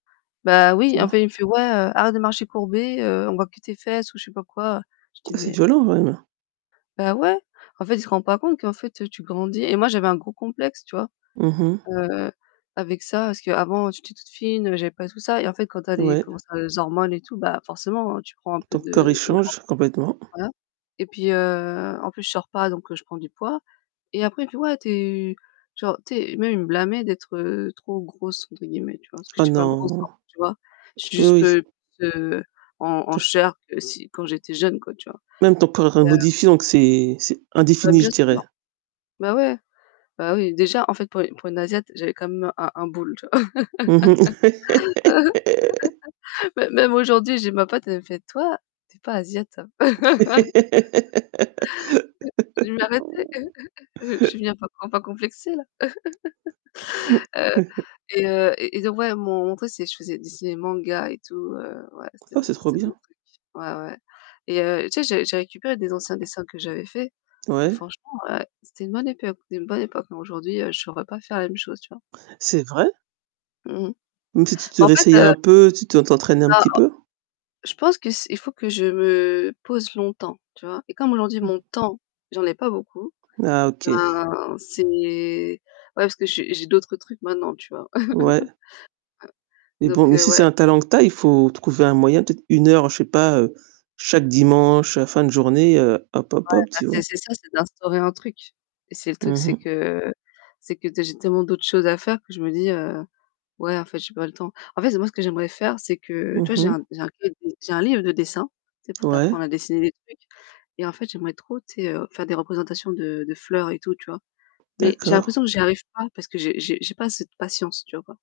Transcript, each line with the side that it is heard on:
left: Bah, oui,
right: Tu
left: en
right: vois?
left: fait, il me fait: «Ouais, heu, arrête de marcher courbée, heu, on voit que tes fesses ou je sais pas quoi». Je
right: Oh
left: dis:
right: c'est
left: «Mais»
right: violent, quand même!
left: Bah ouais, en fait, il se rend pas compte qu'en fait, heu, tu grandis et moi, j'avais un gros complexe, tu vois?
right: Mmh mh.
left: Heu, avec ça, parce qu'avant, j'étais toute fine, heu, j'avais pas du tout ça et en fait, quand tu as les
right: Ouais.
left: comment ça les hormones et tout, bah, forcément, hein, tu prends un peu
right: Ton corps, il
left: de
right: change
left: [unintelligible]
right: complètement.
left: voilà et puis, heu, en plus, je sors pas donc je prends du poids et après il me fait: «Ouais, tu es» tu vois? Tu sais? Même il me blâmait d'être, heu, «trop grosse» entre guillemets, tu vois? Parce que
right: Oh
left: je suis pas grosse,
right: non.
left: tu vois? Je suis
right: Oui,
left: juste,
right: oui.
left: heu, plus en en
right: Ton
left: chair que si quand j'étais jeune, quoi, tu vois?
right: même ton corps est
left: Et heu
right: modifié, donc c'est c'est
left: Bah,
right: indéfini, je
left: bien sûr.
right: dirais.
left: Ouais, ouais, bah, oui, déjà, en fait, pour une pour une asiatique j'avais quand même un un boule, tu vois?
right: Mmh mh.
left: Même même aujourd'hui, j'ai ma pote, elle me fait: «Toi, tu es pas asiatique, hein». «Mais arrêtez! Je vais finir par com par complexer, là.» Heu et heu et et donc ouais, [unintelligible] je faisais je dessinais des mangas et tout, heu, ouais, c'était
right: Oh, c'est trop
left: c'était mon
right: bien!
left: truc. Ouais, ouais et heu, tu sais, j'ai j'ai récupéré des anciens dessins que j'avais faits, et
right: Ouais.
left: franchement, heu, c'était une bonne époque une bonne époque, bon, aujourd'hui, je saurais pas faire la même chose, tu vois?
right: C'est vrai?
left: Mmh.
right: Donc si tu te
left: Bah, en fait,
right: réessayais
left: heu
right: un peu, tu te
left: là
right: t'entraînais un petit peu?
left: [unintelligible] je pense que c'est il faut que je me pose longtemps, tu vois? Et comme aujourd'hui,
right: Mmh.
left: mon temps, j'en ai pas beaucoup,
right: Ah OK.
left: ben, c'est ouais, parce que j'ai j'ai d'autres trucs maintenant, tu vois?
right: Ouais. Mais bon,
left: Donc
right: mais
left: heu,
right: si c'est
left: ouais.
right: un talent que tu as, il faut trouver un moyen, peut-être 1 heure, je sais pas, heu, chaque dimanche, heu, fin de journée, heu, hop, hop,
left: Ouais,
right: hop,
left: bah
right: tu vois?
left: c'est c'est ça, c'est d'instaurer un truc et c'est le truc,
right: Mmh
left: c'est
right: mh.
left: que c'est que, tu sais, j'ai tellement d'autres choses à faire que je me dis, heu: «Ouais, en fait, j'ai pas le temps». En fait, moi, ce que j'aimerais faire, c'est que, tu
right: Mmh
left: vois, j'ai un
right: mh.
left: [unintelligible] j'ai un livre de dessin, tu sais, pour
right: Ouais.
left: t'apprendre à dessiner des trucs et en fait, j'aimerais trop, tu sais, faire des représentations de de fleurs et tout, tu vois? Mais j'ai
right: D'accord.
left: l'impression que j'y arrive pas parce que j'ai j'ai j'ai pas cette patience, tu vois? Ou pas?